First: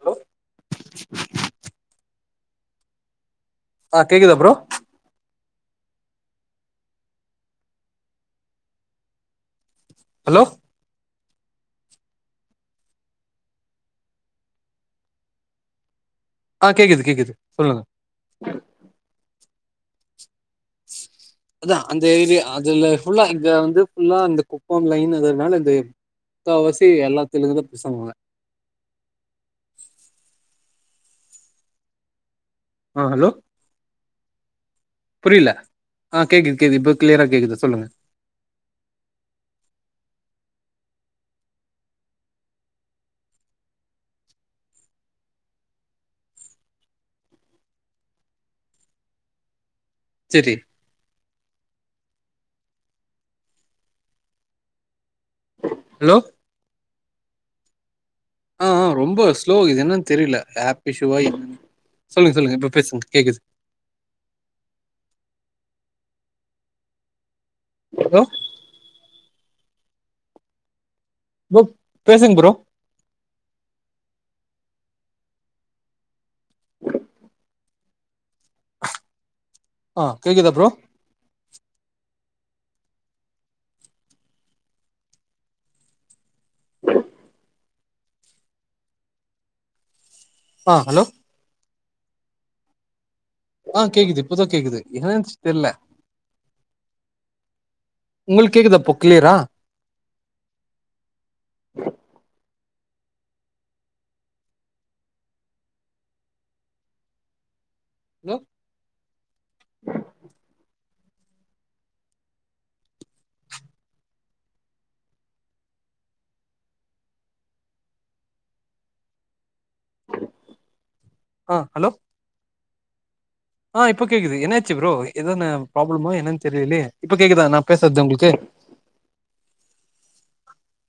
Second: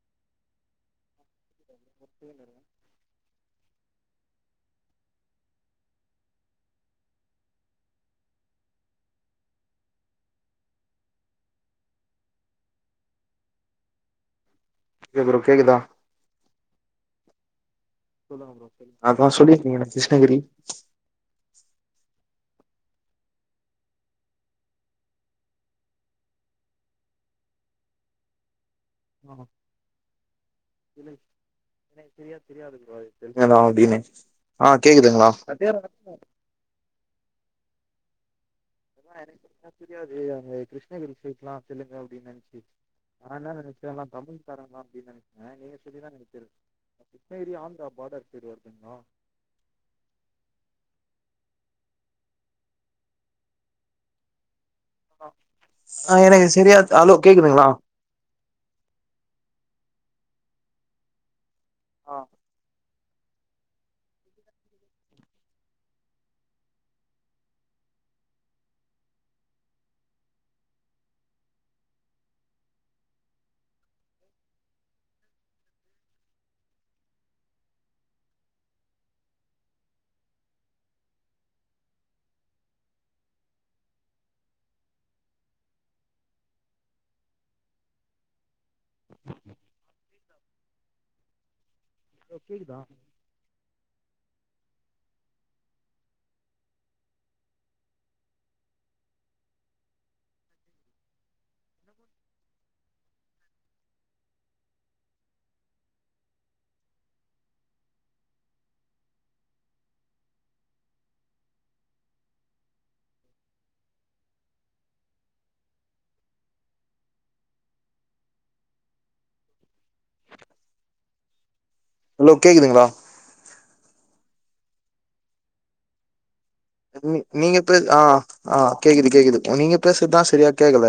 Hello ஒத்தேனன ஆ கேக்குதா ப்ரோ ஹலோ ஓகே ப்ரோ கேக்குதா ஆ கேக்குது கேக்குது சொல்லுங்க அதா சொல்லிருக்கீங்க நா கிருஷ்ணகிரி அதா அந்த ஏரியா அதுல ஃபுல்லா இங்க வந்து ஃபுல்லா அந்த குப்ப லைன் அதனால இது முக்கா வாசி எல்லாத்துலருந்து பசங்குவாங்க ஆ இல்ல ஆ ஹலோ தெரிங்க தா அப்டின்னு ஆ கேக்குதுங்ளா புரியல ஆ கேக்குது கேக்குது ப கிளியரா கேக்குது சொல்லுங்க எனக்கு தெரியாது அங்க கிருஷ்ணகிரி சேக்கலா செல்லுங்க அப்டின் நெனச்சு நா என்ன நெனச்ச எல்லா தமிழ் காரங்கலா அப்டின் நெனைச்ச நீங்க சொல்லிதா எனக்கு தெரிது கிருஷ்ணகிரி ஆந்திரா பார்டர் சைடு வருதுங்ளா செரி ஹலோ ஆ எனக்கு செரியா ஹலோ கேக்குதுங்களா ஆ ஆ ரொம்ப ஸ்லோ இது என்னன் தெரியல ஆப் இஷூவா என்னன் சொல்லுங்க ஹலோ சொல்லுங்க இப்ப பேசுங்க கேக்குது ஹலோ ப்ரோ பேசுங்க ப்ரோ ஆ கேக்குதா ப்ரோ ஆ ஹலோ ப்ரோ கேக்குதா ஆ கேக்குது இப்பதா கேக்குது என்னாச்சு தெர்ல்ல உங்களுக்கு கேக்குதாப்போ கிளியரா ஹீ ஹலோ ஆ ஹலோ ஹலோ கேக்குதுங்களா ஆ இப்ப கேக்குது என்னாச்சு ப்ரோ எதானு ப்ராப்ளமா என்னன்னு தெரியலயே இப்ப நீ கேக்குதா நீங்க நா பேச ஆ பேசுறது உங்களுக்கு ஆ கேக்குது கேக்குது நீங்க பேசுறதுதா செரியா கேக்கல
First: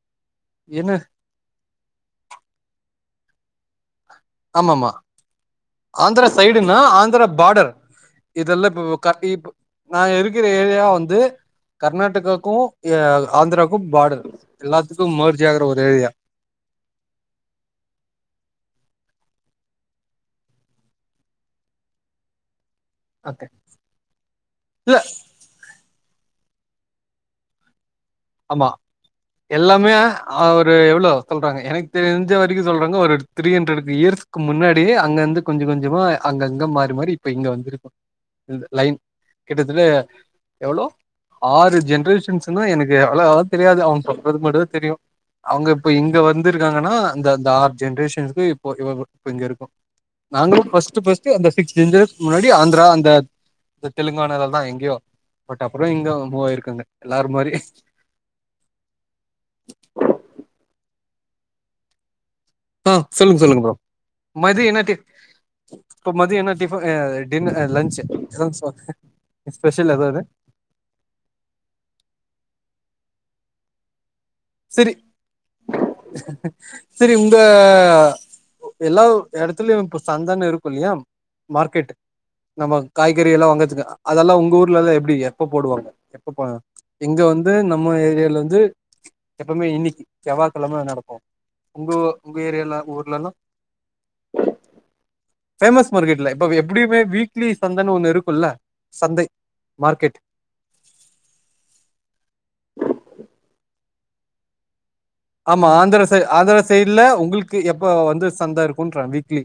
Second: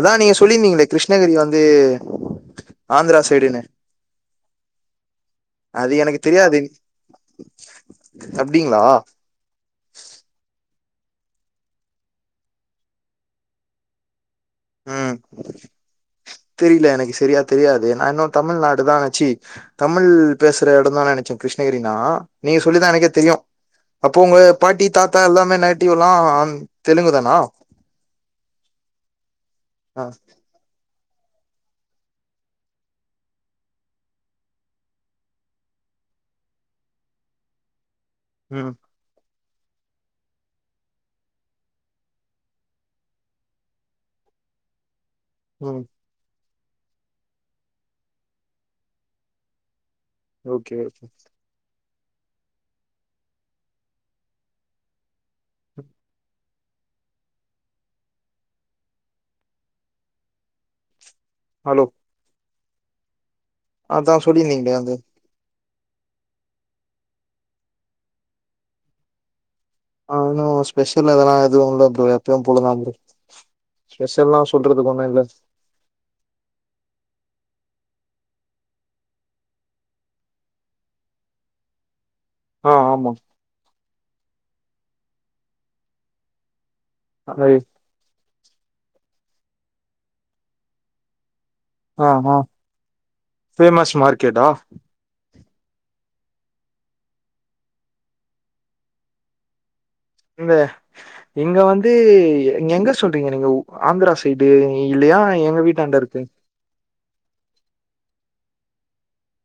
அதா நீங்க சொல்லிருந்தீங்களே என்ன கிருஷ்ணகிரி வந்து ஆந்திரா சைடுன்னு ஆமா மா அது எனக்கு ஆந்திர தெரியாது சைடுனா ஆந்திர பார்டர் இதெல்லா அப்படிங்களா க தீ ப் நா இருக்கிற ஏரியா வந்து கர்நாடகாக்கு ஆந்திராக்கு பார்டர் ம் எல்லாத்துக்கும் மேர்ஜ் ஆகுற ஒரு ஏரியா தெரியல எனக்கு சரியா தெரியாது நா இன்னு தமிழ்நாடு தா ஆச்சி தமிழ் பேசுற எடந்தானு நினைச்சோ கிருஷ்ணகிரினா நீங்க சொல்லிதா எனக்கே தெரியு ஓகே அப்போ உங்க பாட்டி இல்ல தாத்தா எல்லாமே நேட்டிவ்லா தெலுங்கு தானா ஆமா எல்லாமே ஆ ஒரு எவ்வளோ சொல்றாங்க எனக்கு தெரிஞ்ச வரைக்கும் சொல்றாங்க ஒரு த்ரீ ஹண்ட்ரட் இயர்ஸ்கு முன்னாடி அங்க வந்து கொஞ்ச கொஞ்சமா அங்கங்க மாறி மாறி இப்ப இங்க வந்துருப்பா இந்த ம் லைன் கிட்டத்தட்ட எவ்ளோ ஆறு ஜென்ரேஷன்ஸ்னா எனக்கு எவ்வளோ ஆவு தெரியாது அவங்க சொல்றது மட்டுதா தெரியு அவங்க ம் இப்ப இங் இங்க வந்திருக்காங்கன்னா இந்த அந்த ஆறு ஜென்ரேஷன்க்கு இப்ப இவ இப்ப இங்க இருக்கும் நாங்களு ஓகே பஸ்டு ஓகே பஸ்டு அந்த சிக்ஸ் ஜென்ரே முன்னாடி ஆந்திரா அந்த இந்த தெலுங்கானா இதலா எங்கயோ பட் அப்புற இங்க மூவாயிருக்காங்க எல்லாரு மாரி ஹலோ ஆ சொல்லுங்க சொல்லுங்க ப்ரோ அதான் மதிய சொல்லியிருந்தீங்களே என்ன அந்த டி இப்ப மதிய என்ன டிஃபன் டின் இல்ல லஞ்ச் ஸ்பெஷல் ஆ, எதாவது இன்னும் ஸ்பெஷல் எதுலா எதுவு இல்ல ப்ரோ எப்பயு போல தா ப்ரோ ஸ்பெஷல்லா சொல்றதுக்கு சரி ஒன்னு இல்ல. சரி உங்க எல்லா எடத்துலயு இப்ப சந்தனு இருக்கு இல்லையா மார்கெட் ஆ நம்ம ஆமாம் காய்கறி எல்லா வாங்கதுக்கு அதெல்லா உங்க ஊர்லல்லா எப்டி எப்ப போடுவாங்க எப்ப போ இங்க வந்து அது நம்ம ஏரியால வந்து எப்பவுமே இன்னைக்கு செவ்வா கெழம நடக்கு உங்க ஆ ஆ உங்க ஏரியால ஊர்லல்லா ஃபேமஸ் மார்க்கெட்டா பேமஸ் மார்க்கெட்ல இப்ப எப்படியுமே வீக்லி சந்தன்னு ஒன்னு இருக்குல்ல சந்தை மார்கெட் இந்த இங்க வந்து எங்க சொல்றீங்க நீங்க ஆந்திரா சைடு இல்லையா எங்க ஆமா வீட்டாண்ட ஆந்திரா சை இருக்கு ஆந்திர சைட்ல உங்களுக்கு எப்ப வந்து சந்த இருக்குன்றே வீக்லி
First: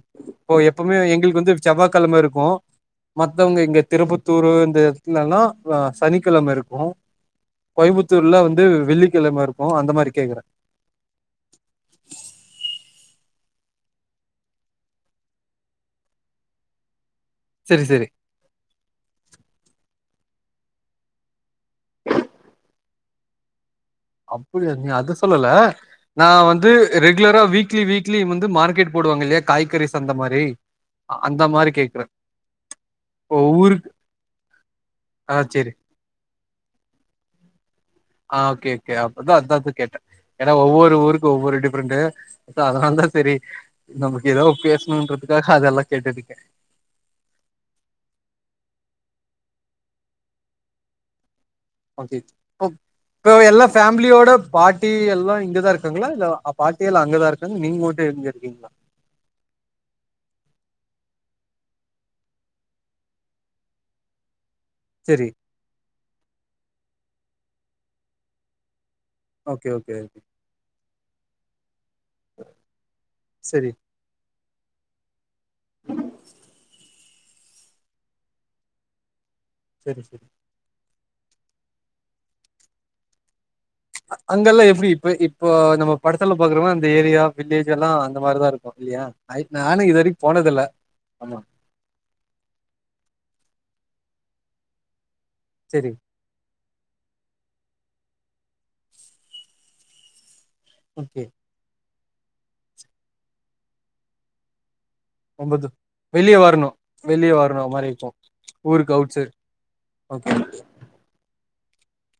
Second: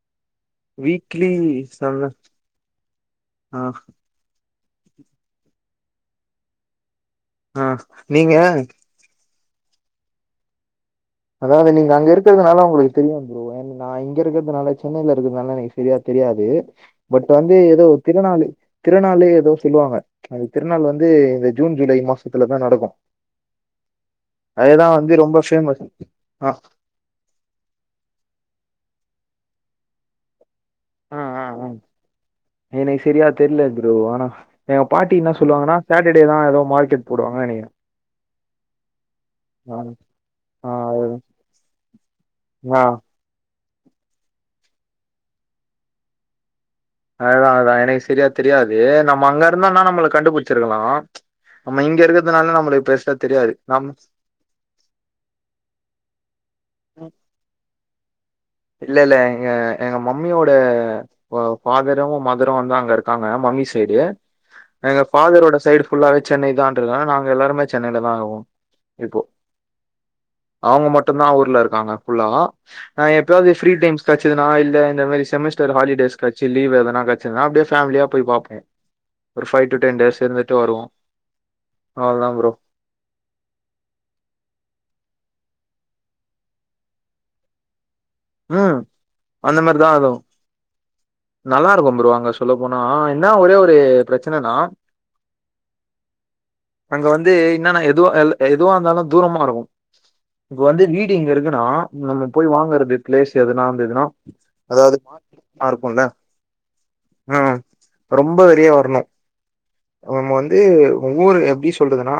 ஓ எப்பவுமே வீக்லி எங்களுக்கு வந்து சம்ம செவ்வாகெழம இருக்கும் ஆ மத்தவங்க இங்க திருப் பத்பூரு இந்த இடத்துலல்லா சனிக்கெழம இருக்கு ஆ நீங்க கோயம்புத்தூர்ல வந்து வெள்ளிக்கிழம இருக்கும் அந்த மாரி கேக்கறே அதாவது நீங்க அங்க இருக்கறதுனால உங்களுக்கு தெரியும் ப்ரோ நா இங்க இருக்கிறதுனால சென்னய்ல இருக்கிறதுனால எனக்கு சரியா தெரியாது பட் வந்து சரி ஏதோ சரி திருநாளு திருநாளு எதோ சொல்லுவாங்க அந்த திருநாள் வந்து இந்த ஜூன் ஜூலை மாசத்துலதா நடக்கும் அப்படியா அதேதா நீ அது வந்து ரொம்ப சொல்லல ஃபேமஸ் நா ஆ வந்து ரெகுலரா வீக்லி வீக்லி வந்து மார்க்கெட் போடுவாங்க இல்லையா காய்கறி சந்த மாரி ஆ ஆ ஆ மாறி கேக்றே எனக்கு சரியா தெர்ல ப்ரோ ஆனா எங்க பாட்டி இன்னா ஆ சேரி சொல்லுவாங்கன்னா சாட்டர்டே தா ஏதோ மார்கெட் போடுவாங்க நெனக்கிறே ஆ ஓகே கே அதா அதுனால தா கேட்டே ஏன்னா ஆ ஒவ்வொரு ஊருக்கு ஒவ்வொரு டிஃப்ரெண்ட் ஆ ஆ அதனால தா சரி நமக்கு ஏதோ பேசணுன்றதுக்காக அதெல்லா கேட்டுருக்கே அதுதா அதா எனக்கு சரியா தெரியாது நம்ம அங்க இருந்தோனா நம்மள கண்டு புச்சிருக்கலா [unintelligible] ஓ கோ தெரியாது எல்லா நம் ஃபேமிலியோட பா ட்டி எல்லா இங்கதா இருக்காங்களா இல்ல அ பாட்டி எல்லா அங்கதா இருக்காங்க நீங்க மட்டும் இங்க இருக்கீங்களா இல்ல இல்ல எங்க எங்க மம்மியோட ஃபாதரும் மதரும் வந்து அங்க இருக்காங்க மம்மி சைடு எங்க செரி ஃபாதரோட சைடு ஃபுல்லாவே சென்னை தான்றதுனால நாங்க எல்லாருமே சென்னய்ல தா இருக்கோ இப்போ ஓகே ஓகே ஓகே அவுங்க மட்டுந்தா ஊர்ல இருக்காங்க ஃபுல்லா நா எப்பயாவ்து ஃப்ரீ செரி டைம்ஸ் கெட்ச்சதுன்னா இல்ல இந்த மாரி செமஸ்டர் ஹாலிடேஸ் கெட்ச்சி லீவ் எதனா கெட்ச்சிதுனா அப்டே ஃபேமிலியா போய் பாப்போ ஒரு ஃபைவ் டூ டென் செரி செரி டேஸ் இருந்துட்டு வருவோ அவ்ள் தா ப்ரோ அ அங்கெல்லா எப்டி இப்ப இப்போ நம்ம படத்துல பாக்கறமே அந்த ஏரியா வில்லேஜ் எல்லா அந்த மாரிதா ம் இருக்கு இல்லியா ஐ நானு இது வரைக் போனதில்ல ஆமா நல்லார்க்கு ப்ரோ அங்க சொல்ல போனா என்ன ஒரே ஒரு பிரச்சனனா செரி அங்க வந்து இன்னனா எதுவா எல்லு எதுவா இர்ந்தாலு தூரமா இருக்கு இப்ப வந்து வீடு ஓகே இங்க இருக்குன்னா நம்ம போய் வாங்கறது ப்ளேஸ் எதுனா இர்ந்துதுன்னா அதாவ்து மார் ரொம்ப ஆ தூ ருக்குல்ல வெளிய வரணு வெளிய ம் வரணு மாரி இருக்கு ரொம்ப வெளிய ஊருக்கு வர்ணு அவுட் சைட் நம்ம ஓகே வந்து உ ஊரு எப்டி சொல்றதுனா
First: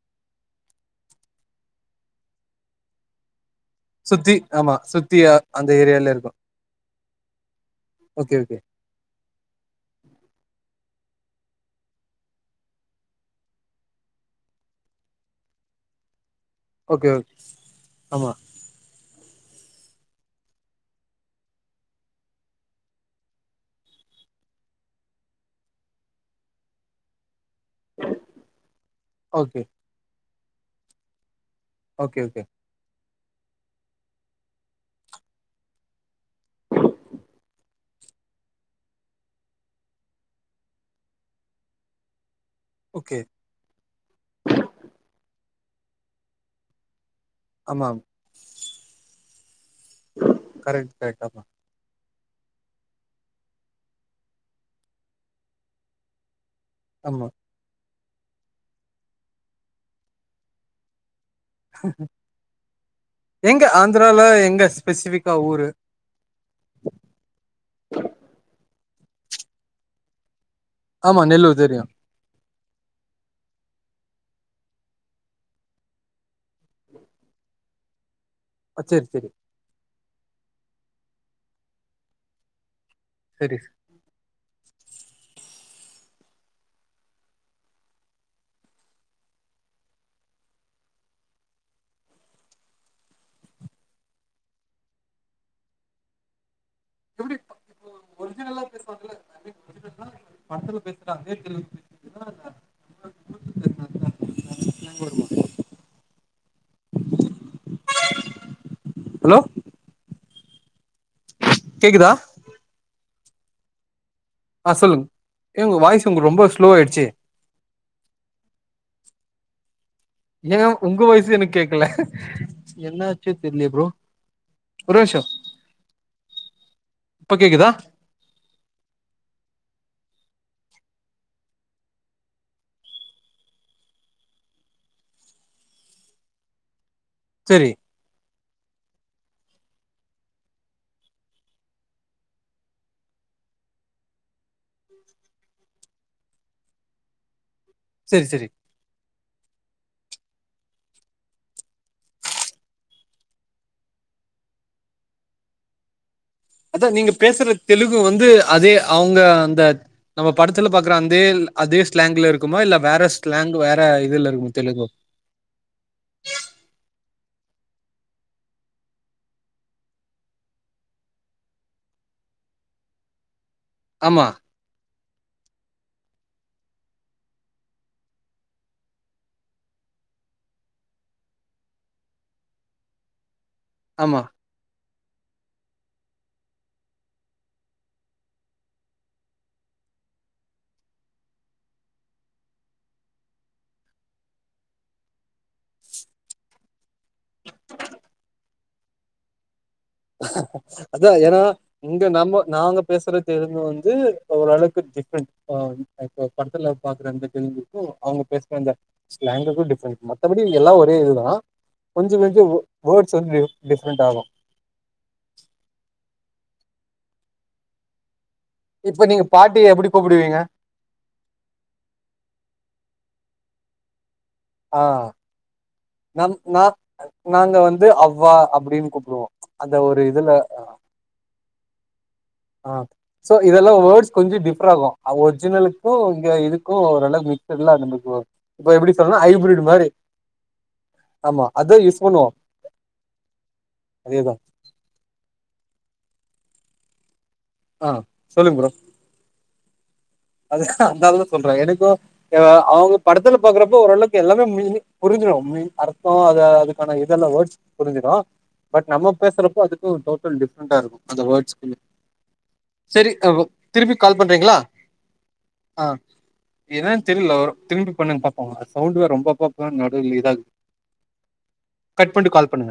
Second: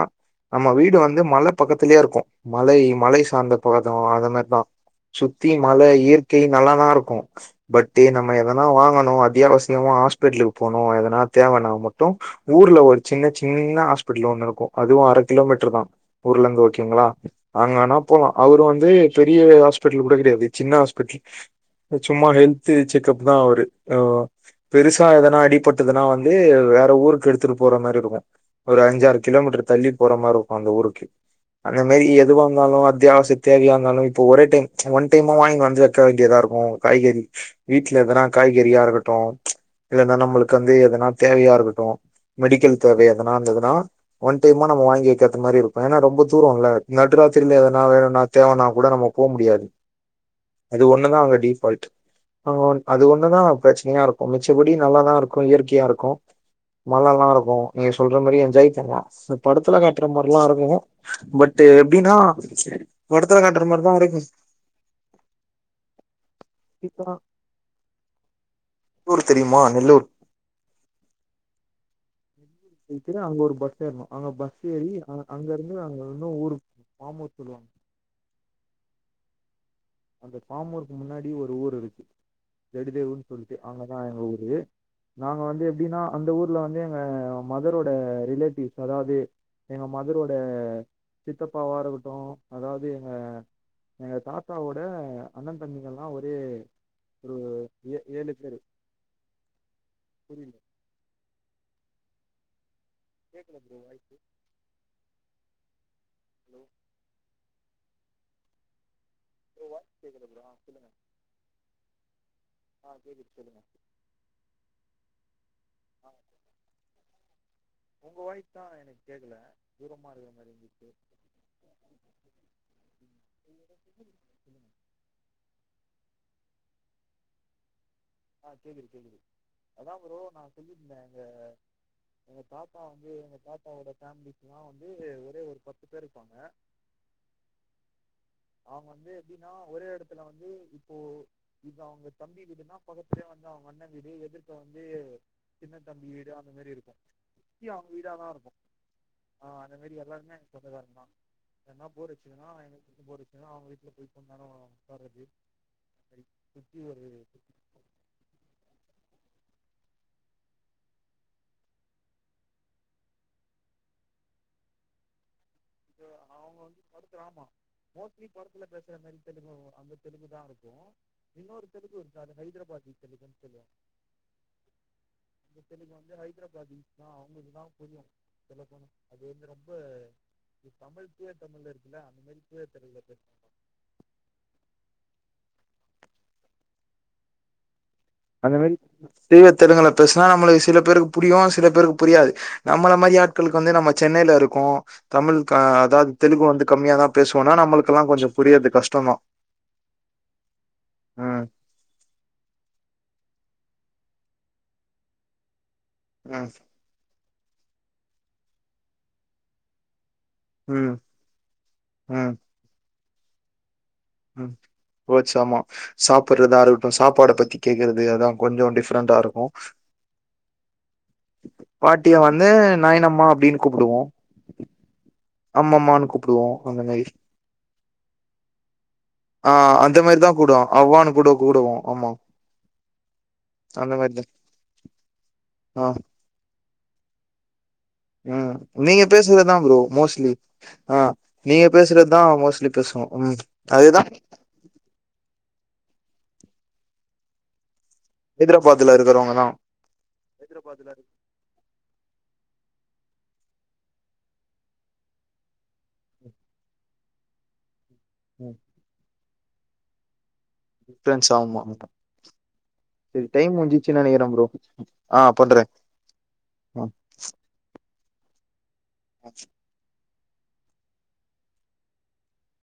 நம்ம வீடு வந்து மல பக்கத்துலயே இருக்கு மலை மலை சார்ந்த போது அந்த சுத்தி மார் தா ஆமா சுத்தி அ சுத் தி அந்த மல ஏரியால இருக்கு இயற்கை நல்லாதாருக்கு பட்டு நம்ம ஓகே ஓகே எதனா வாங்கணு அத்தியாவசியமா ஹாஸ்பிட்லுக் போணு எதனா தேவன்னா மட்டு ஊர்ல ஒரு சின்ன சின்ன ஹாஸ்பிட்லு ஒன்னுருக்கு அதுவு அர கிலோமீட்ரு தா ஊர்லங்க ஓ கேங்ளா ஓகே ஓகே அங்கனா போலா ஆமா அவரு வந்து பெரிய ஹாஸ்பிட்லு கூட கெடையாது சின்ன ஹாஸ்பிட்டல் சும்மா ஹெல்த்து செக்கப் தா அவரு ஆ பெருசா எதனா அடிபட்டதுனா வந்து வேற ஊருக்கு எடுத்துட்டு போற மாரி இருக்கு ஒரு அஞ்சாறு ஓகே கிலோமீட்ரு தள்ளி போற மார்ருக்கு அந்த ஊருக்கு அந்த மாரி ஓகே எதுவா ஓகே இர்ந்தாலு அத்தியாவசிய தேவையா இர்ந்தாலு இப்ப ஒரே டைம் ஒன் டைமா வாய்ங் வந்து வெக்க வேண்டியதா இருக்கு காய்கறி வீட்ல எதனா காய்கறியா இருக்கட்டு இல்லன்னா நம்மளுக் வந்து எதனா தேவையா இருக்கட்டு மெடிக்கல் தேவை ஓகே எதனா இர்ந்துதுனா ஒன் டைமா நம்ம வாங்கி வெக்கற்த்து மாரி இருக்கு ஏனா ரொம்ப தூரோ இல்ல நடுராத்திரில எதனா ஆமா வேணுனா தேவைனா கூட நம்ம போ முடியாது ஹ அது ஒன்னு தா அங்க டிஃபால்ட் ஆ அது ஒன்னு தா பிரச்சனையா இருக்கு மிச்சப்படி நல்லாதா இருக்கு இயற்கையா இருக்கு மலல்லா ஆமா இருக்கு நீங்க சொல்ற மாரி என்ஜாய் பண்லா சோ படத்துல காட்ற மாரிலா இருக்கு பட் டு எப்டினா படத்துல காட்ற எங்க மாரிதா வரைக்கு ஆந்திரால எங்க ஸ்பெசிஃபிக்கா ஊரு ல்லூர் தெரியுமா நெல்லூர் ஆமா நெல்லூர் தெரியு [inaudible] அங்கொரு பஸ் ஏற்ணு அங்க பஸ் ஏறி ஆனா அங்கர்ந்து அங்க இன்னு ஊரு பாமூர் சொல்லுவாங் அ சேரி சேரி அந்த பாமூருக்கு முன்னாடி ஒரு ஊர் இருக்கு ஜெடிதேயூர்ன் சரி சொல்ட்டு அங்கதா எங்க ஊரு நாங்க வந்து எப்டினா அந்த ஊர்ல வந்து எங்க மதரோட ரிலேட்டிவ்ஸ் அதாவ்து எங்க மதரோட சித்தப்பாவா இருக்கட்டு அதாவ்து எங்க எங்க தாத் தாவோட அண்ண தம்பிகல்லா ஒரே எப்டி ஒரு இப்போ ஏ ஏழு பேரு ஒரிஜினலா பேசுவாங்கல்ல புரியில காதே [inaudible] எதனால கேக்குதா ப்ரோ வாய்ஸு ஸ்லாங் வருமா? ஹலோ ஹலோ [inaudible] கேக்குதா அ கேக்குது சொல்லுங்க அ சொல்லுங்க ஏ ஒங்க வாய்ஸ் ஆ ஒங்க ரொம்ப ஸ்லோ ஆயிடுச்சு உங்க வாய்ஸ்தா எனக்கு கேக்கல தூரமா இருக்க ஏங்க உங்க வாய்சு எனக்கு கேக்கல என்ன ஆச்சு தெரியலயே ப்ரோ சொல்லுங்க. ஒருநிமிஷ இப்ப கேக்குதா [unintelligible] எங்க பாப்பா வந்து எங்க பாப்பாவோட ஃபேமிலிக்குல்லா வந்து ஒரே ஒரு பத்து பேர் இருக்காங்க சரி அவங்க வந்து எப்டின்னா ஒரே எடத்துல வந்து இப்போ இது அவங்க தம்பி வீடுன்னா பக்கத்துலயே வந்து அவங்க அண்ணே வீடு எதுக்க வந்து சின்னத்தம்பி வீடு அந்த மாரி இருக்கு சுத்தி அவங்க செரி வீடாதா செரி இருக்கு [unintelligible] [unintelligible] மொத நீங்க பேசுற தெலுங்கு வந்து அதே அவங்க அந்த நம்ம படத்துல பாக்குற அதே அதே ஸ்லாங்க்ல இருக்குமா இல்ல வேற ஸ்லாங் வேற இதுல இருக்குமா தெலுங்கு அவங்க வந்து [unintelligible] மோஸ்ட்லி படத்துல பேசுற மாரி தெலுங்கு அந்த தெலுங்குதா இருக்கு இன்னொரு தெலுங்கு இருக்கு அது ஹைதராபாத் தெலுங்குன்னு சொல்லுவே ஆமா சரிங்க வந்து ஹைதராபாத் தா அவங்களுக்குதா புரியும் அது வந்து ரொம்ப இப்ப தமிழ் தூய தமிழ் இருக்குல்ல அந்த மாரி தூய தழல பேசுவாங்க ஆமா அந்த மாரி தூய தெலுங்குல பேசுனா நம்மளுக்கு செல பேருக்கு புரியு செல பேருக்கு புரியாது நம்மள மாரி ஆட்களுக்கு வந்து நம்ம சென்னையில இருக்கோ தமிழ் அதாவது தெலுங்கு வந்து கம்மியாதா பேசுவோம்னா நம்மளுக்குல்லா கொஞ்சோ புரியது கஷ்டதா அதா ஏன்னா இங்க நம்ம நாங்க பேசுற தெரிந்து வந்து ஓரளவுக்கு டிஃப்ரெண்ட்டா இப்போ ம் படத்துல பாக்குற அந்த தெலுங்குக்கு அவங்க பேசுற அந்த ஸ்லாங்குக்கு டிஃப்ரெண்ட் ம மத்தபடி எல்லாம் ஒரே ம் இது தான் கொஞ்சோ ம் கொஞ்சோ வேட்ஸ் வந்து டிஃப்ரெண்ட் ஆகும் ம் ஓட்ஸ் ஆமா சாப்டுறத இருக்கட்டு சாப்பாட பத்தி கேக்குறது அதா கொஞ்சோ இப்ப டிஃப்ரெண்டா நீங்க இருக்கு பாட்டி எப்டி கூப்பிடுவீங்க பாட்டிய வந்து நையனம்மா அப்டின்னு கூப்பிடுவோம் அ அம்மம்மான்னு கூப்பிடுவோம் அந்த மாரி நாங்க வந்து அவ்வா அப்டின்னு கூப்பிடுவோ அ அந்த ஒரு மாரி இதுல தான் கூப்டுவோம் அவ்வான்னு கூட கூடுவோ ஆமா அ சோ இதெல்லா அந்த வேட்ஸ் மாரிதா கொஞ்சோ டிஃபரெண்ட் ஆகும் ஆ ஒரிஜினலுக்கும் இதுக்கும் ஒரு [unintelligible] ம் நீங்க பேசுனதுதா ப்ரோ மோஸ்ட்லி அ ஆமா நீங்க அதா யூஸ் பேசுறது பண்ணுவோ தான் மோஸ்ட்லி பேசுவோம் ம் அதுதான் அதேதா ஆ சொல்லுங்க ப்ரோ ஹைதராபாத்ல இருக்குறவங்க தான் அது அந் ஆள்தா சொல்றா எனக்கோ ஆ அவ்ங்க படத்துல பாக்குறப்ப ஓரளவுக்கு எல்லாமே மீனிங் புருஞ்சுரு மீன் அர்த்தோ அத அதுக்கான இதெல்லா வோர்ட்ஸ் புருஞ்சுரு ம் பட் நம்ம பேசறப்போ அதுக்கு ஒரு டவ்ட் கள் டிஃப்ரெண்டா ருக்கு அந்த டிஃப்ரென்ஸ் வேட்ஸ் ஆமா ஃபுல்லு சரி ப்ரோ டைம் திருப்பி முடிஞ்சிச்சுன்னு கால் நெனைக்கிறே ப்ரோ பண்றீங்களா ஆ பண்றே ஆ என்னான்னு தெர்லோர் திரும்பி பண்ணுங்க பாப்போ சவுண்டு வேற ரொம்ப பக்கன் லிதல் கட் பண்ணி கால் பண்ணுங்க